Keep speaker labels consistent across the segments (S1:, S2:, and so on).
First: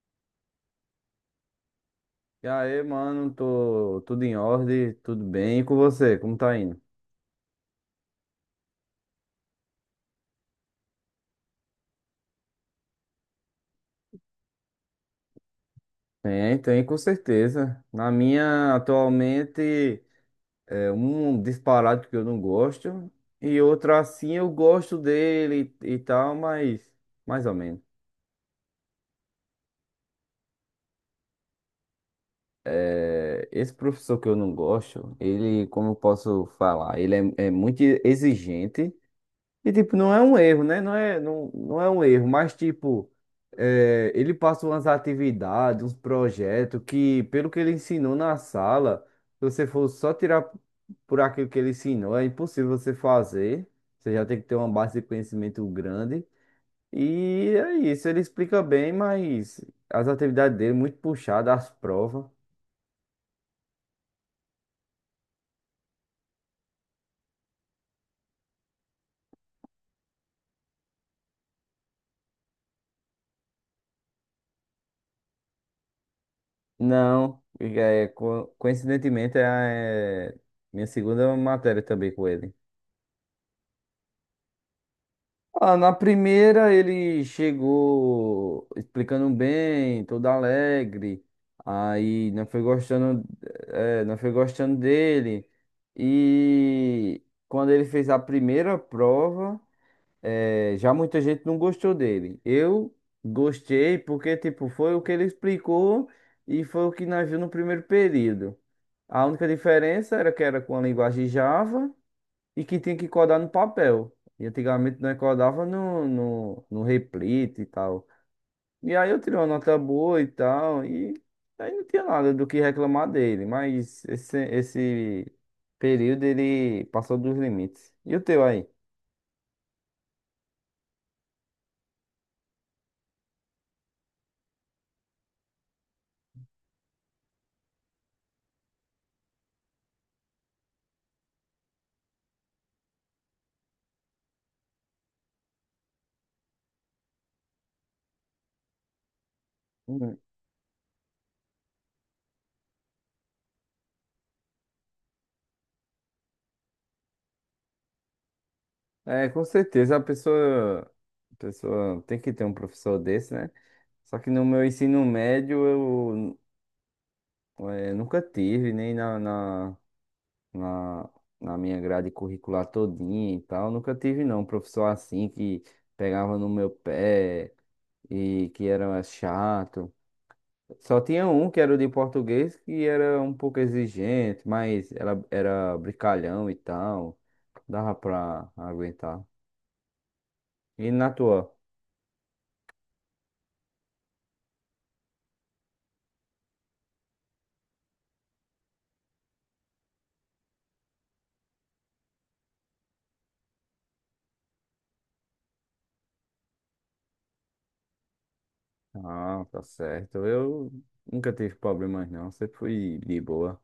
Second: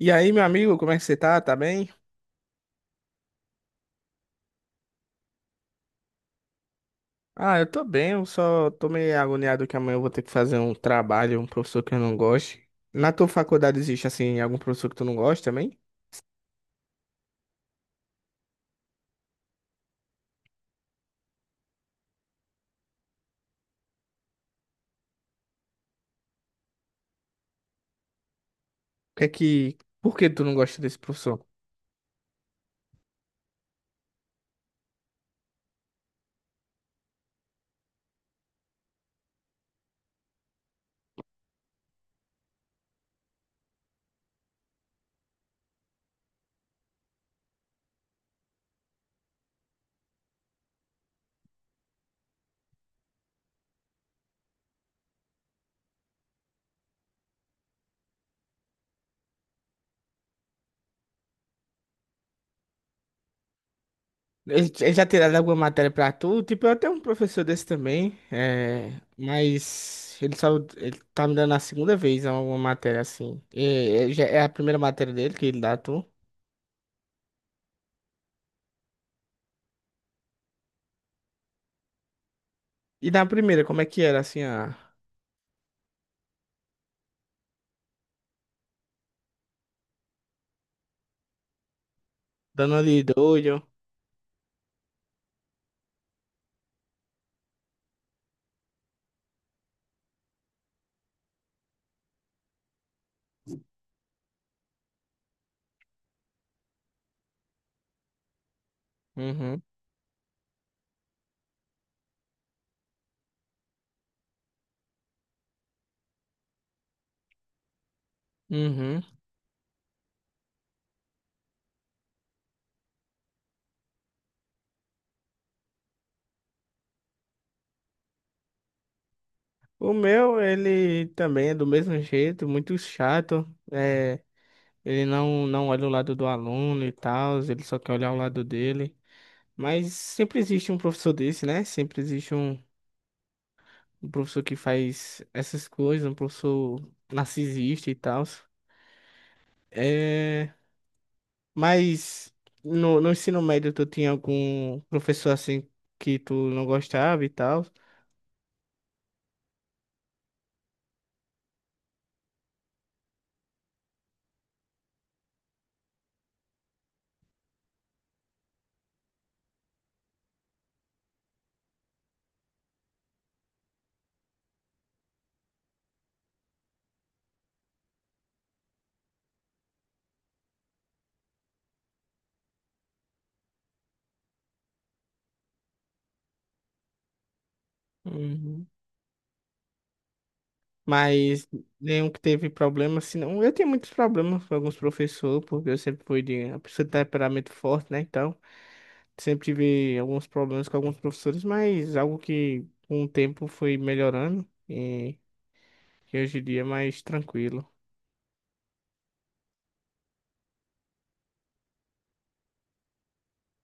S1: E aí, meu amigo, como é que você tá? Tá bem?
S2: E aí, mano, tô tudo em ordem, tudo bem. E com você, como tá indo?
S1: Ah, eu tô bem, eu só tô meio agoniado que amanhã eu vou ter que fazer um trabalho, um professor que eu não gosto. Na tua faculdade existe, assim, algum professor que tu não gosta também? O
S2: Tem, tem, com certeza. Na minha, atualmente, é um disparado que eu não gosto, e outra assim eu gosto dele e tal, mas mais ou menos.
S1: que é que... Por que tu não gosta desse professor?
S2: É, esse professor que eu não gosto, ele, como eu posso falar, ele é muito exigente. E, tipo, não é um erro, né? Não é, não, não é um erro, mas, tipo, ele passa umas atividades, uns projetos que, pelo que ele ensinou na sala, se você for só tirar por aquilo que ele ensinou, é impossível você fazer. Você já tem que ter uma base de conhecimento grande. E é isso, ele explica bem, mas as atividades dele, muito puxadas, as provas.
S1: Ele já tiraram alguma matéria pra tu? Tipo, eu tenho um professor desse também. Mas ele só... Ele tá me dando a segunda vez alguma matéria, assim. É, já é a primeira matéria dele que ele dá a tu.
S2: Não, é, coincidentemente, é minha segunda matéria também com ele.
S1: E na primeira, como é que era, assim.
S2: Ah, na primeira ele chegou explicando bem, todo alegre. Aí não foi
S1: Dando ali
S2: gostando,
S1: doido.
S2: é, não foi gostando dele. E quando ele fez a primeira prova, é, já muita gente não gostou dele. Eu gostei porque tipo foi o que ele explicou e foi o que nós viu no primeiro período. A única
S1: Uhum.
S2: diferença era que era com a linguagem Java e que tinha que codar no papel. E antigamente nós codava no replito e tal. E
S1: Uhum.
S2: aí eu tirei uma nota boa e tal, e aí não tinha nada do que reclamar dele, mas esse período ele passou dos limites. E o teu aí?
S1: O meu, ele também é do mesmo jeito, muito chato. É, ele não olha o lado do aluno e tal, ele só quer olhar o lado dele. Mas sempre existe um professor desse, né? Sempre existe um professor que faz essas coisas, um professor narcisista e tal.
S2: Uhum.
S1: É, mas no ensino médio, tu tinha algum professor assim que tu não gostava e tal?
S2: É, com certeza a pessoa tem que ter um professor desse, né? Só que no meu ensino médio eu, nunca tive, nem na, na minha grade curricular todinha e tal. Nunca tive, não, um professor assim que pegava no meu pé e que era chato. Só tinha um que era o de português que era um pouco exigente, mas era brincalhão e tal. Dava pra aguentar. E na tua?
S1: Mas nenhum que teve problema, senão eu tenho muitos problemas com alguns professores, porque eu sempre fui de uma pessoa de temperamento forte, né? Então, sempre tive alguns problemas com alguns professores, mas algo que com o tempo foi melhorando e que hoje em dia é mais tranquilo.
S2: Ah, tá certo. Eu nunca tive problemas, não. Sempre fui de boa.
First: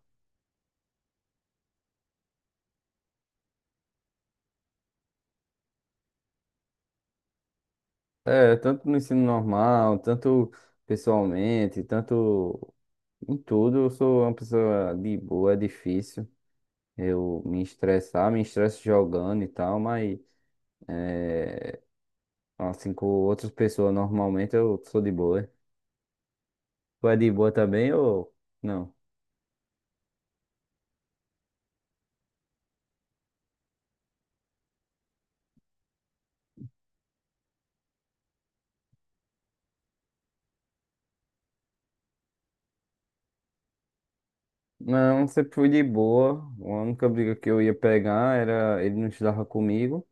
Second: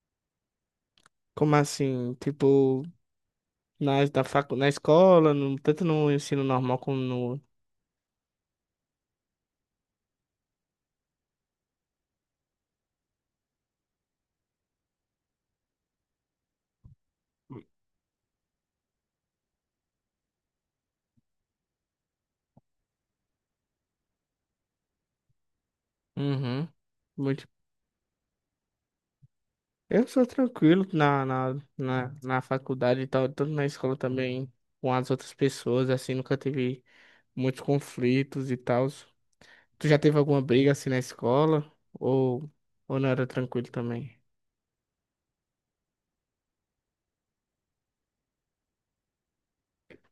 S1: Como assim? Tipo, na escola, tanto no ensino normal como no.
S2: É, tanto no ensino normal, tanto pessoalmente, tanto em tudo, eu sou uma pessoa de boa, é difícil eu me estressar, me estresso jogando e tal, mas é, assim com outras pessoas normalmente eu sou de boa.
S1: Uhum.
S2: Tu é de
S1: Muito
S2: boa também ou não?
S1: Eu sou tranquilo na faculdade e tal, tanto na escola também, com as outras pessoas, assim, nunca tive muitos conflitos e tal. Tu já teve alguma briga assim na escola? Ou não era tranquilo também?
S2: Não, sempre fui de boa. A única briga que eu ia pegar era ele não estudava comigo.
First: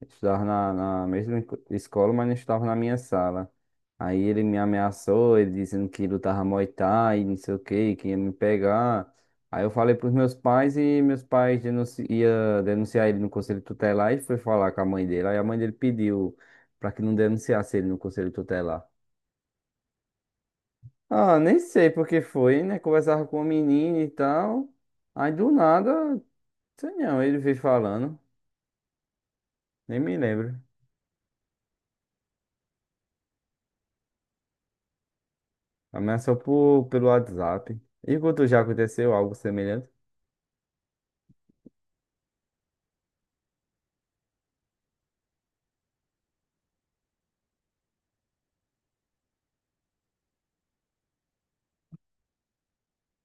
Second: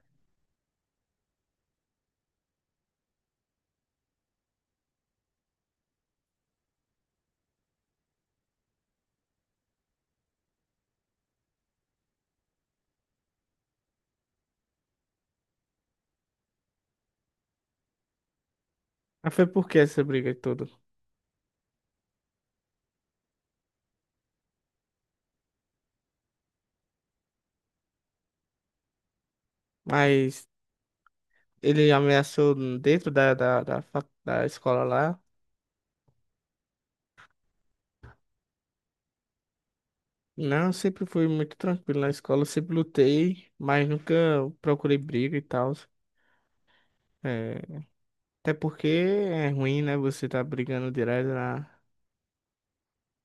S2: Estudava na mesma escola, mas não estudava na minha sala. Aí ele me ameaçou, ele dizendo que lutava Muay Thai, não sei o que, que ia me pegar. Aí eu falei pros meus pais e meus pais denunci ia denunciar ele no conselho tutelar e foi falar com a mãe dele. Aí a mãe dele pediu pra que não denunciasse ele no conselho tutelar.
S1: Mas foi por que essa briga toda?
S2: Ah, nem sei por que foi, né? Conversava com a menina e tal. Aí do nada, sei não, ele veio falando, nem me
S1: Mas
S2: lembro.
S1: ele ameaçou dentro da da escola lá?
S2: Ameaçou pelo WhatsApp. E quando já aconteceu algo semelhante?
S1: Não, eu sempre fui muito tranquilo na escola, eu sempre lutei, mas nunca procurei briga e tal. É, até porque é ruim, né? Você tá brigando direto.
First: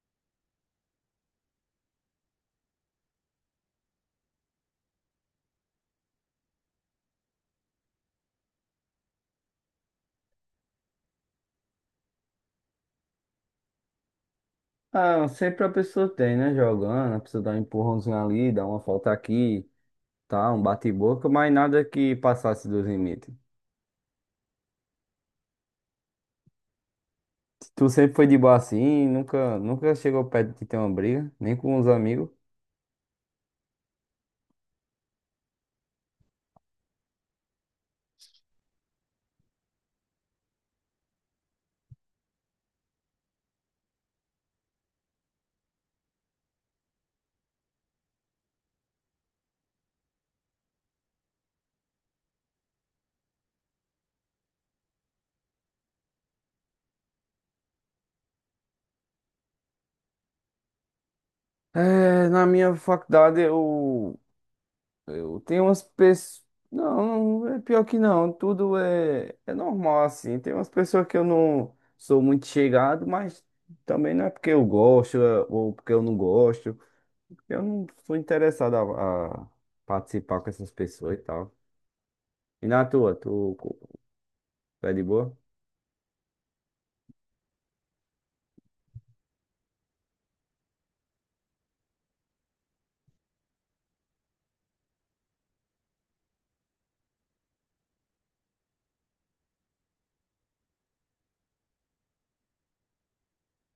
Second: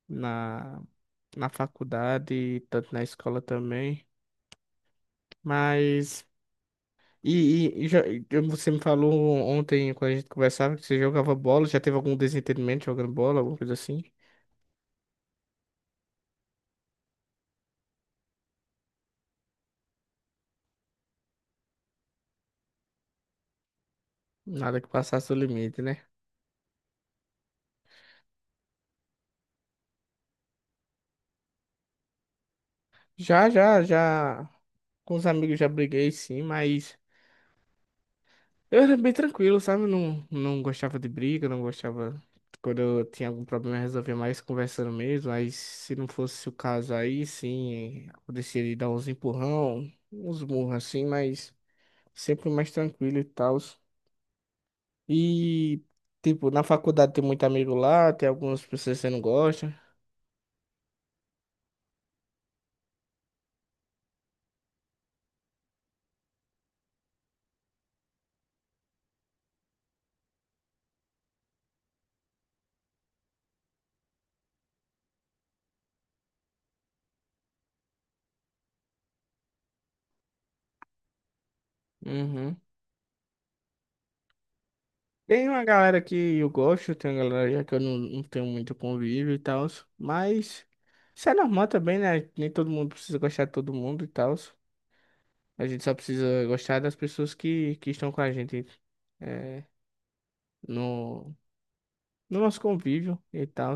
S1: na, na faculdade, tanto na escola também. Mas. E, e você me falou ontem, quando a gente conversava, que você jogava bola, já teve algum desentendimento jogando bola, alguma coisa assim?
S2: Ah, sempre a pessoa tem, né? Jogando, a pessoa dá um empurrãozinho ali, dá uma falta aqui, tá? Um bate-boca, mas nada que passasse dos limites.
S1: Nada que passasse o limite, né?
S2: Tu sempre foi de boa assim, nunca chegou perto de ter uma briga, nem com os amigos.
S1: Já, já, já. Com os amigos já briguei, sim, mas. Eu era bem tranquilo, sabe? Não gostava de briga, não gostava. Quando eu tinha algum problema, eu resolvia mais conversando mesmo. Aí, se não fosse o caso, aí sim, acontecia de dar uns empurrão, uns murros assim, mas sempre mais tranquilo e tal. E, tipo, na faculdade tem muito amigo lá, tem algumas pessoas que você não gosta.
S2: É, na minha faculdade Eu tenho umas pessoas. Não, não, é pior que não. Tudo é normal assim. Tem umas pessoas que eu não sou muito chegado, mas também não é porque eu gosto é, ou porque eu não gosto. Eu não sou interessado a participar com essas pessoas e tal.
S1: Uhum.
S2: E na tua, tu é de boa?
S1: Tem uma galera que eu gosto, tem uma galera que eu não tenho muito convívio e tal, mas isso é normal também, né? Nem todo mundo precisa gostar de todo mundo e tal. A gente só precisa gostar das pessoas que estão com a gente é, no, no nosso convívio e tal.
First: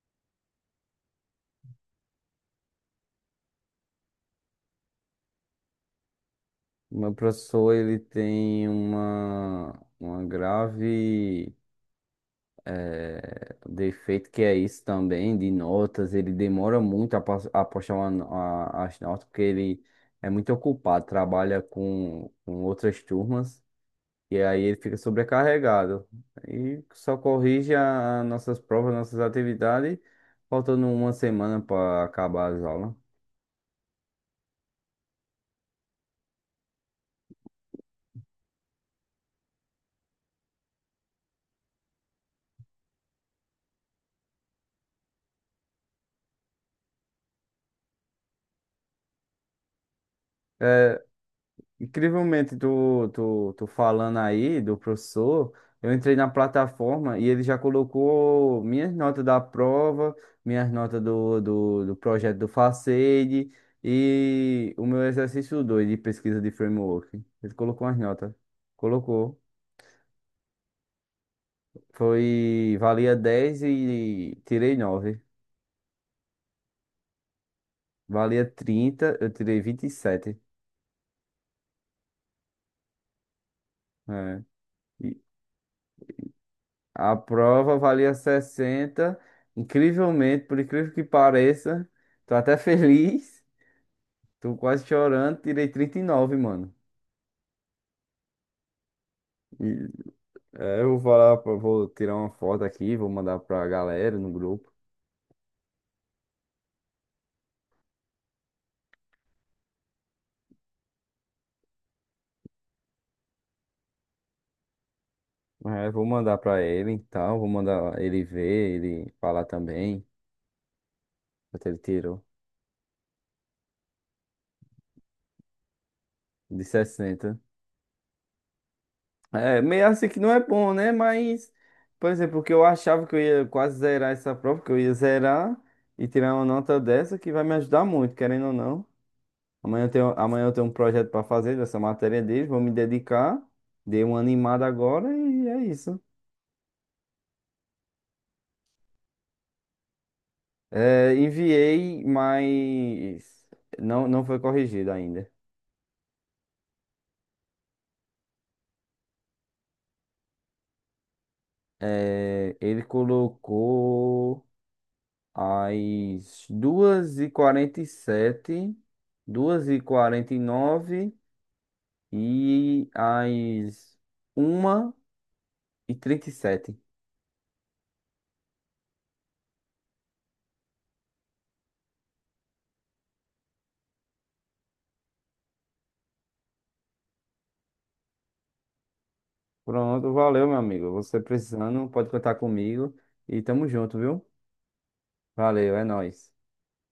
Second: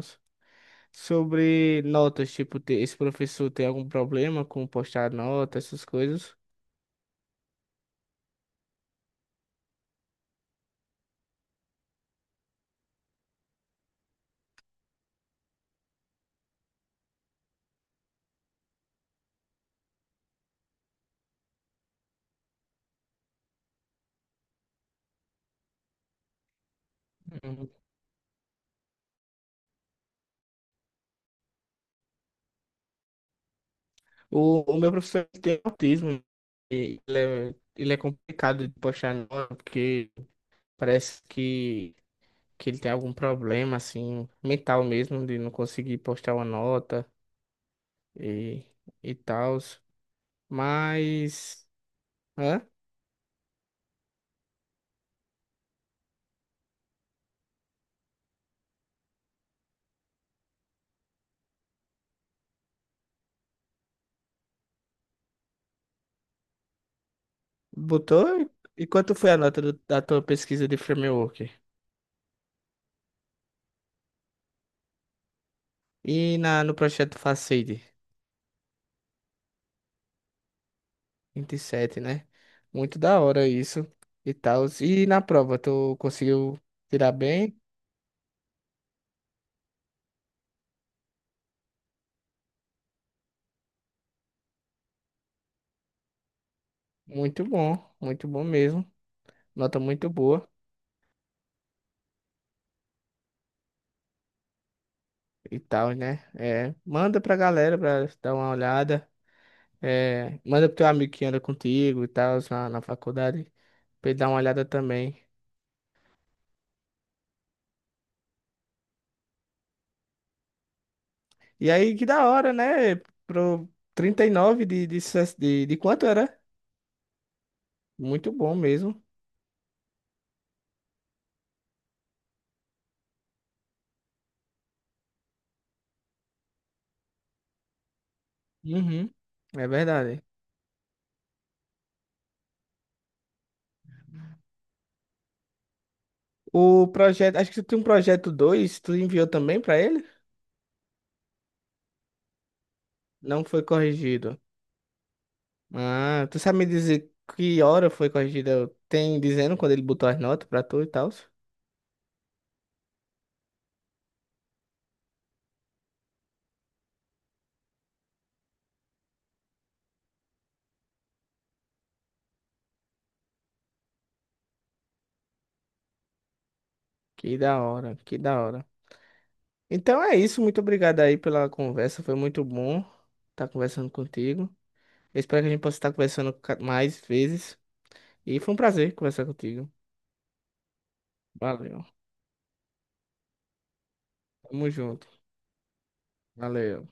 S1: Sobre notas, tipo, esse professor tem algum problema com postar nota, essas coisas?
S2: Meu professor, ele tem uma grave. É, o defeito que é isso também de notas, ele demora muito a postar as notas, porque ele é muito ocupado, trabalha com outras turmas, e aí ele fica sobrecarregado. E só
S1: Uhum.
S2: corrige as nossas provas, nossas atividades, faltando uma semana para acabar as aulas.
S1: O meu professor tem autismo e ele é complicado de postar nota porque. Parece que ele tem algum problema, assim, mental mesmo, de não conseguir postar uma nota e, e tal. Mas.
S2: Incrivelmente,
S1: Hã?
S2: tu falando aí do professor, eu entrei na plataforma e ele já colocou minhas notas da prova, minhas notas do projeto do Facede e o meu exercício 2 de pesquisa de framework. Ele colocou as notas.
S1: Botou? E quanto foi
S2: Colocou.
S1: a nota da tua pesquisa de framework?
S2: Foi, valia 10 e tirei nove.
S1: E no projeto Facade?
S2: Valia 30 eu tirei 27.
S1: 27, né? Muito da hora isso e
S2: É.
S1: tal. E na prova, tu conseguiu tirar
S2: A
S1: bem?
S2: prova valia 60. Incrivelmente, por incrível que pareça, tô até feliz. Tô quase chorando. Tirei 39, mano.
S1: Muito bom mesmo. Nota
S2: E,
S1: muito boa
S2: é, eu vou falar, vou tirar uma foto aqui, vou mandar pra galera no grupo.
S1: e tal, né? É, manda pra galera pra dar uma olhada. É, manda pro teu amigo que anda contigo e tal, na faculdade, pra ele dar uma olhada também.
S2: É, vou mandar pra ele e tal. Vou mandar ele ver, ele falar também. Quanto
S1: E
S2: ele
S1: aí, que
S2: tirou
S1: da hora, né? Pro 39 de quanto era?
S2: de 60.
S1: Muito bom mesmo.
S2: É, meio assim que não é bom, né? Mas, por exemplo, o que eu achava que eu ia quase zerar essa prova, que eu ia zerar e tirar uma nota dessa que vai me ajudar muito, querendo ou não.
S1: Uhum. É
S2: Amanhã eu tenho,
S1: verdade.
S2: amanhã eu tenho um projeto para fazer dessa matéria deles, vou me dedicar, dei uma animada agora e é isso.
S1: O projeto, acho que tu tem um projeto 2 tu enviou também pra ele?
S2: É, enviei,
S1: Não
S2: mas
S1: foi
S2: não, não foi
S1: corrigido.
S2: corrigido ainda.
S1: Ah, tu sabe me dizer que hora foi corrigida? Tem dizendo quando ele botou as notas pra tu e tal?
S2: É, ele colocou às 2h47. 2 h nove e às 1h37.
S1: Que da hora, que da hora. Então é isso, muito obrigado aí pela conversa, foi muito bom estar conversando contigo. Eu espero que a gente possa estar conversando mais vezes. E foi um prazer conversar contigo.
S2: Pronto, valeu, meu amigo. Você
S1: Valeu.
S2: precisando, pode contar comigo. E tamo junto, viu?
S1: Tamo junto.
S2: Valeu, é nóis.
S1: Valeu.